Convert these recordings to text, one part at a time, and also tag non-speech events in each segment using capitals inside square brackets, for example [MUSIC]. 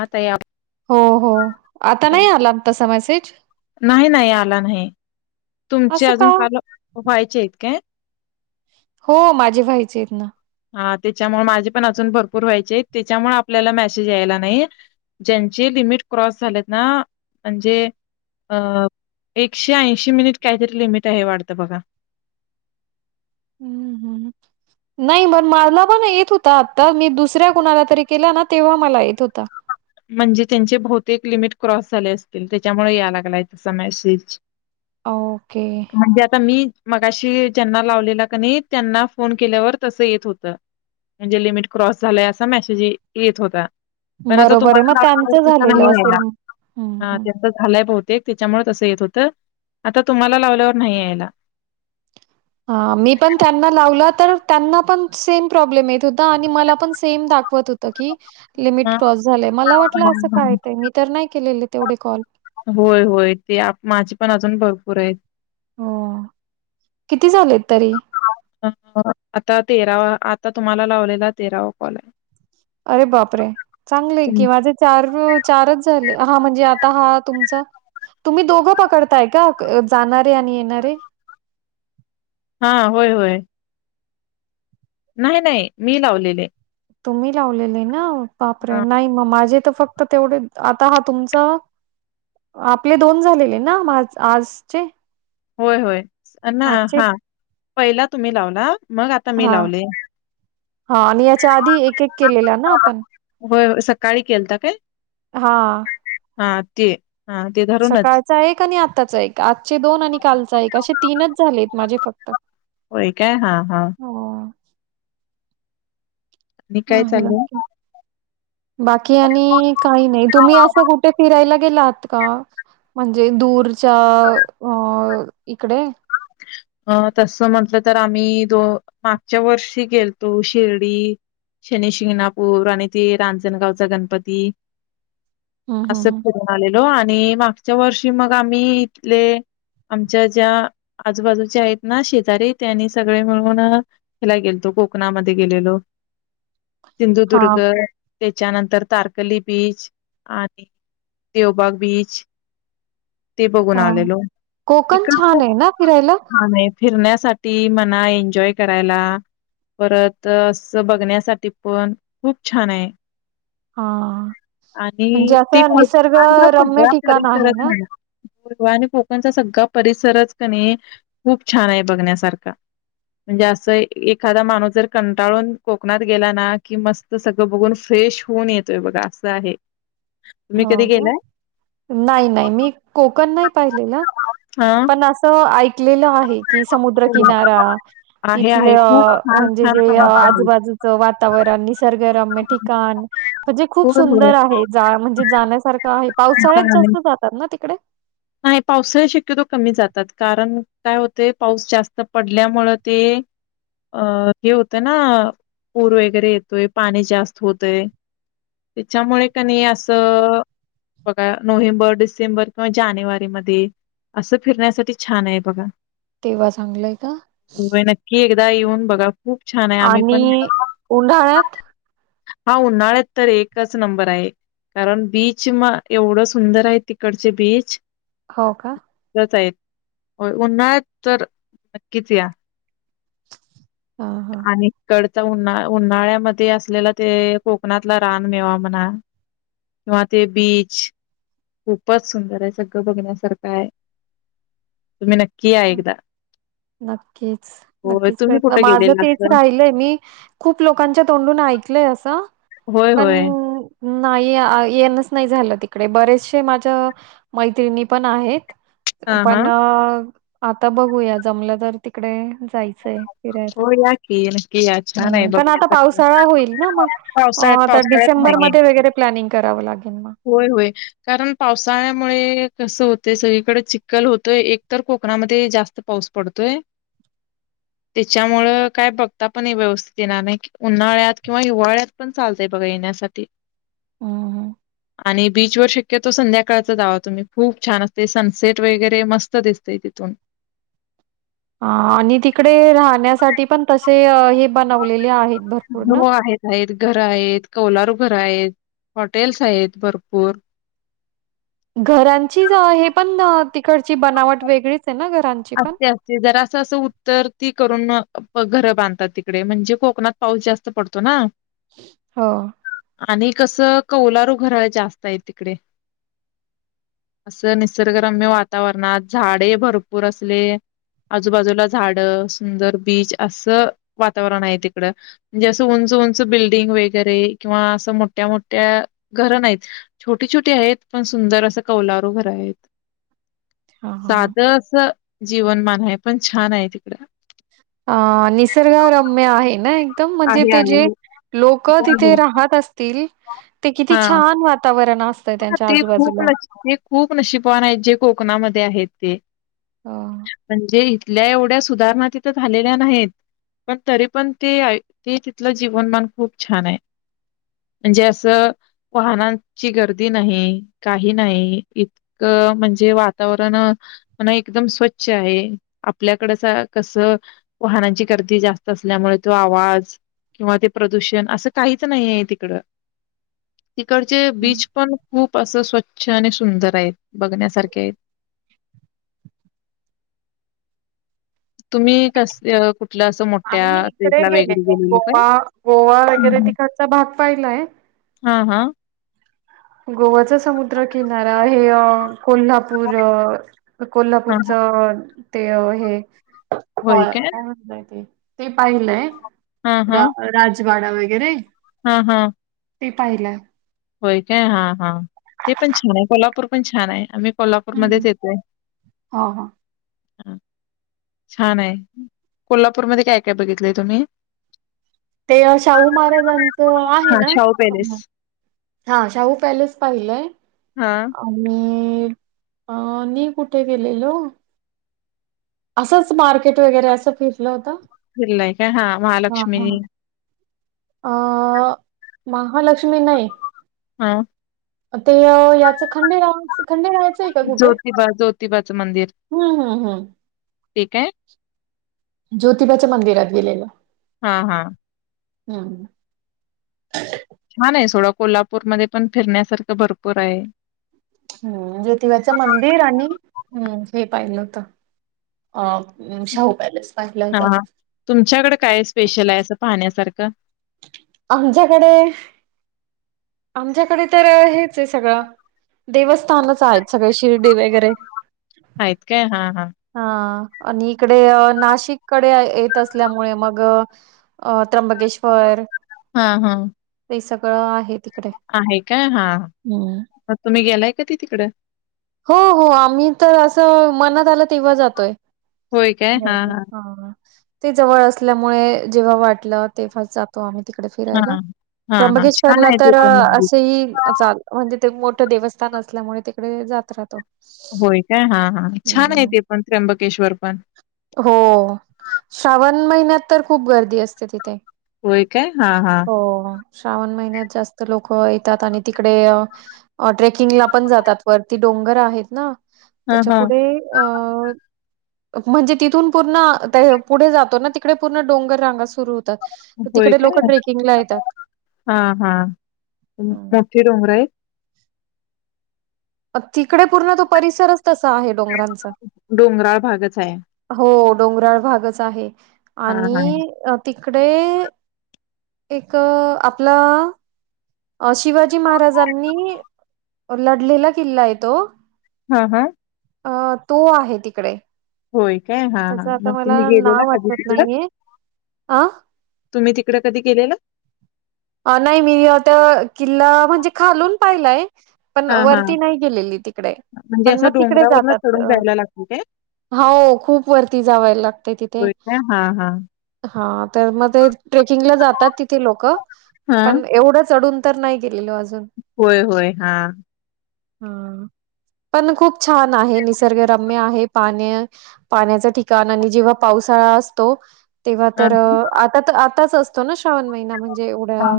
आता या हो हो आता नाही आला तसा मेसेज. [INAUDIBLE] नाही नाही, आला नाही. तुमची असं का? अजून कॉल व्हायचेत काय? हो माझे व्हायचे आहेत ना त्याच्यामुळे माझे पण अजून भरपूर व्हायचेत. त्याच्यामुळे आपल्याला मेसेज यायला नाही ज्यांचे लिमिट क्रॉस झाले ना म्हणजे एकशे ऐशी मिनिट काहीतरी लिमिट आहे वाटत बघा हम्म हम् नाही मण मला पण येत होता आता मी दुसऱ्या कुणाला तरी केला ना तेव्हा मला येत होता. म्हणजे त्यांचे बहुतेक लिमिट क्रॉस झाले असतील त्याच्यामुळे या लागलाय तसा मेसेज ओके. म्हणजे आता मी मगाशी ज्यांना लावलेला क नाही त्यांना फोन केल्यावर तसं येत होतं म्हणजे लिमिट क्रॉस झालंय असा मेसेज येत होता पण आता बरोबर आहे मग त्यांचं झालेलं असेल मग. हं, हा हं. त्याचा झालय बहु ते त्याच्यामुळे तसं येत होत, आता तुम्हाला लावल्यावर नाही यायला. ह मी पण त्यांना लावला तर त्यांना पण सेम प्रॉब्लेम येत होता आणि मला पण सेम दाखवत होत की लिमिट हा. क्रॉस झालंय मला वाटलं असं का येतय, मी तर नाही केलेले तेवढे कॉल होय होय ते माझे पण अजून भरपूर आहेत हो किती झालेत तरी अ आता तेरावा, आता तुम्हाला लावलेला तेरावा कॉल आहे. अरे बापरे, चांगलय तुम की माझे चार चारच झाले, हा म्हणजे आता हा तुमचा, तुम्ही दोघं पकडताय का जाणारे आणि येणारे? हा होय होय नाही नाही, मी लावलेले तुम्ही लावलेले ना बापरे, हा नाही मग माझे तर फक्त तेवढे. आता हा तुमचा, आपले दोन झालेले ना मा आजचे? होय होय ना आजचे हा पहिला तुम्ही लावला मग आता मी हा लावले हा आणि याच्या आधी एक एक केलेलं ना आपण. होय होय सकाळी केलता काय? हा. हा ते हा ते धरूनच सकाळचा एक आणि आताचा एक, आजचे दोन आणि कालचा एक असे तीनच झालेत माझे फक्त. होय काय? हा हा. हो, आणि काय आहे वाटतं. चाललंय? बाकी आणि काही नाही तुम्ही असं कुठे फिरायला गेलातं का म्हणजे दूरच्या अ इकडे? अं तस म्हंटलं तर आम्ही दो मागच्या वर्षी गेलतो शिर्डी शनी शिंगणापूर आणि ते रांजणगावचा गणपती. हं, अस हं, हं. फिरून आलेलो. हॅलो आणि मागच्या वर्षी मग आम्ही इथले आमच्या ज्या आजूबाजूचे आहेत ना शेजारी ते नी सगळे मिळून ह्यला गेलतो, कोकणामध्ये गेलेलो. हां, सिंधुदुर्ग, त्याच्यानंतर तारकली बीच आणि देवबाग बीच, ते बघून हा, आलेलो. कोकण तिकड छान खूप आहे ना? फिरायला. छान आहे फिरण्यासाठी म्हणा, एन्जॉय करायला, परत असं बघण्यासाठी पण खूप छान आहे. हा आणि म्हणजे ते असं निसर्ग कोकणचा रम्य सगळा ठिकाण आहे परिसरच ना? म्हणा गोवा आणि कोकणचा सगळा परिसरच कनई खूप छान आहे बघण्यासारखा, म्हणजे असं एखादा माणूस जर कंटाळून कोकणात गेला ना कि मस्त सगळं बघून फ्रेश होऊन येतोय बघा असं आहे. तुम्ही कधी हो का, गेलाय नाही नाही, मी कोकण नाही पाहिलेलं हा पण अस क आईक कलेलं आहे कि, हो. समुद्रकिनारा आहे आहे खूप तिथलं छान म्हणजे छान जे समुद्र आहे आजूबाजूच वातावरण सर्गरम्य ठिकाण म्हणजे खूप होय होय सुंदर आहे जा म्हण जाण्यासारखं आहे, पावसाळ्यात जास्त जातात ना तिकडे? नाही पावसाळ्यात शक्यतो कमी जातात. कारण काय होतय पाऊस जास्त पडल्यामुळे ते अ हे होतं ना, पूर वगैरे येतोय, पाणी जास्त होतय, त्याच्यामुळे क नई असं बघा नोव्हेंबर डिसेंबर किंवा जानेवारी मधी असं फिरण्यासाठी छान आहे बघा. तेव्हा चांगलंय का? दा येऊन बघा. खूप छान आहे. आम्ही आणि पण उन्हाळ्यात? हा उन्हाळ्यात तर एकच नंबर आहे, कारण बीच म एवढं सुंदर आहे तिकडचे बीच ह हो का उन्हाळ्यात तर नक्कीच या हा हा आणि कड उन्हा उन्हाळ्यामध्ये असलेला ते कोकणातला रान मेवा म्हणा किंवा ते बीच खूपच सुंदर आहे सगळं बघण्यासारखं आहे तुम्ही नक्की या एकदा. नक्कीच होय नक्कीच तुम्ही प्रयत्न कुठे माझं गेलेला तेच असाल? राहिलय मी खूप लोकांच्या तोंडून ऐकलय असं होय पण होय नाही येणच नाही नाही झालं तिकडे बरेचशे माझ्या मैत्रिणी पण आहेत हा हा. पण आता बघूया जमलं तर तिकडे जायचंय फिरायला हो या की नक्की या छान आहे पण आता बघण्यासारखं. पावसाळा होईल ना मग पावसाळ्यात आता पावसाळ्यात नाही डिसेंबरमध्ये वगैरे प्लॅनिंग करावं लागेल मग होय होय कारण पावसाळ्यामुळे कसं होतय सगळीकडे चिक्कल होतोय एक तर कोकणामध्ये जास्त पाऊस पडतोय त्याच्यामुळं काय बघता पण हे व्यवस्थित येणार नाही उन्हाळ्यात किंवा हिवाळ्यात पण चालतय बघा येण्यासाठी हम्म हम् आणि बीचवर शक्यतो संध्याकाळच जावा तुम्ही खूप छान असते सनसेट वगैरे मस्त दिसते तिथून ह आणि तिकडे राहण्यासाठी पण तसे हे बनवलेले आहेत भरपूर ना. हो आहेत आहेत घर आहेत कौलारू घर आहेत हॉटेल्स आहेत भरपूर घरांची अ, हे पण अ, तिकडची बनावट वेगळीच आहे ना घरांची पण असते असते जरा असं असं उत्तर ती करून घरं बांधतात तिकडे म्हणजे कोकणात पाऊस जास्त पडतो ना हो आणि कसं कौलारू घर जास्त आहे तिकडे असं निसर्गरम्य वातावरणात झाडे भर पूर असले आजूबाजूला झाड सुंदर बीच असं वातावरण आहे तिकडं म्हणजे असं उंच उंच बिल्डिंग वगैरे किंवा असं मोठ्या मोठ्या घरं नाहीत छोटी छोटी आहेत पण सुंदर असं कौलारू घर आहेत हा हा साध जीवनमान आहे पण छान आहे तिकड अ निसर्ग रम्य आहे ना एकदम म्हणजे आहे ते आहे जे हो. लोक हो तिथे हो. राहत असतील ते किती हा छान वातावरण असतंय त्यांच्या ते खूप आजूबाजूला नशी ते खूप नशीबन आहेत जे कोकणामध्ये आहेत ते हा म्हणजे तिथल्या एवढ्या सुधारणा तिथं झालेल्या नाहीत पण तरी पण ते ते तिथलं जीवनमान खूप छान आहे म्हणजे असं वाहनांची गर्दी नाही काही नाही इतकं म्हणजे वातावरण म्हण एकदम स्वच्छ आहे आपल्याकडच कसं वाहनांची गर्दी जास्त असल्यामुळे तो आवाज किंवा ते प्रदूषण असं काहीच नाही आहे तिकडं तिकडचे हम्म. बीच पण खूप असं स्वच्छ आणि सुंदर आहेत बघण्यासारखे आहेत तुम्ही कसे कुठ आम्ही इकडे गेलेलो काय? गोवा गोवा वगैरे हं, हं. तिकडचा भाग पाहिलाय. हां, हां. गोवचा समुद्र किनारा हे ह. कोल्हापूर हां, हां. कोल्हापूरच- ते हे हो काय नाही ते. ते पाहिलंय राज वाडा वगैरे हम हम ते पाहिलंय. होय काय हा हा ते पण छान आहे कोल्हापूर पण छान आहे आम्ही- कोल्हापूरमध्ये हम्म. येतय. हा हा छान आहे कोल्हापूरमध्ये काय -काय बघितलंय तुम्ही ते शाहू महाराजांचं आहे हां, ना? शाहू पॅलेस. हा शाहू पॅलेस पाहिलंय हां, आणि- अ नी कुठे गेलेलो. असंच मार्केट वगैरे असं फिरलं होतं. फिरलाय. काय हा महालक्ष्मी. अ महालक्ष्मी नाही. हा ते याच खंडेरावाच खंडेरायाच आहे का कुठे? ज्योतिबा, ज्योतिबाचं हम्म- हम्म -हम्म ते काय ज्योतिबाच्या मंदिरात गेलेलो. हा हा हम्म छान आहे सोडा कोल्हापूरमध्ये पण फिरण्यासारखं भरपूर आहे. हम्म ज्योतिबाच मंदिर आणि हम्म- हे पाहिलं होत. ह हा तुमच्याकडे काय स्पेशल आहे असा पाहण्यासारखं. आमच्याकडे- आमच्याकडे तर हेच आहे सगळं देवस्थानच आहेत सगळे शिर्डी वगैरे. आहेत काय हा -हा. आणि इकडे नाशिककडे येत असल्यामुळे मग अ त्र्यंबकेश्वर. हा -हा ते सगळं आहे तिकडे. आहे काय? हा. हम्म म तुम्ही गेलाय कधी तिकड? हो हो आम्ही [UNINTELLIGIBLE] मनात आलं तेव्हा जातोय. होय काय? हां, [UNINTELLIGIBLE] हां. हा. हा. ते जवळ असल्यामुळे जेव्हा वाटलं तेव्हाच जातो आम्ही तिकडे फिरायला. हां. हां, हां. छान त्र्यंबकेश्वरला आहे ते तर पण मंदिर. असेही जातो. म्हणजे ते एक मोठं देवस्थान असल्यामुळे तिकडे जात राहतो. होय काय हा- हा छान आहे हम्म. ते पण त्र्यंबकेश्वर पण हो [INAUDIBLE] श्रावण महिन्यात तर खूप गर्दी असते तिथे होय काय. हा- हा हो. श्रावण महिन्यात जास्त लोक येतात. आणि तिकडे- ट्रेकिंगला पण जातात वरती डोंगर आहेत ना हां, त्याच्या हां. पुुढे अ.. म्हणजे तिथून पूर्ण ताई पुढे जातो ना तिकडे पूर्ण डोंगर रांगा सुरू होतात. सुरू होतात मग तिकडे लोक [INAUDIBLE] ट्रेकिंगला येतात. हा हा. हम्म. मोठी डोंगर हाइत तिकडे पूर्ण तो परिसरच तसा आहे. डोंगरांचा. डोंगराळ भागच आहे. हो डोंगराळ भागच आहे हा हा आणि अ तिकडे तिकडे एक आपला अ शिवाजी महाराजांनी लढलेला किल्ला आहे तो. ह. हा अ तो आहे तिकडे. होय काय हा -हा त्याचं आता मग मला तुम्ही गेलेला नाव कधी [INAUDIBLE] आठवत तिकडं? नाहीये. अ तुम्ही तिकडं कधी गेलेला. नाही मी ते किल्ला म्हणजे खालून पाहिलाय. पण हा हा वरती नाही गेलेले तिकडे म्हणजे पण मग असं तिकडे डोंगरावरन जातात. चढून हा. जायला लागते काय हो खूप वरती जाव लागते तिथे. होय काय हा हा हा... तर म ते ट्रेकिंगला जातात तिथे लोक?. हा पण एवढं चढून मी तर नाही गेलेलो अजून होय, होय, हा. ह. पण खूप छान आहे, निसर्गरम्य आहे, पाण्या-पाण्याच ठिकाण आणि जेव्हा पावसाळा असतो तेव्हा हा तर आता तर आता- आताच असतो ना, श्रावण महिना- म्हणजे एवढ्या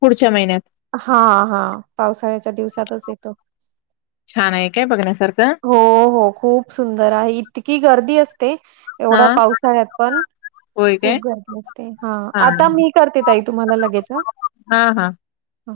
पुढच्या महिन्यात. हा हा पावसाळ्याच्या दिवसातच येतो. छान आहे काय बघण्यासारखं हो, हो, खूप सुंदर आहे, इतकी गर्दी अस हा एवढ्या पावसाळ्यात पण होय खूप काय गर्दी असते, हा आता मी करते ता तुम्हाला लगेच. हा हा ह.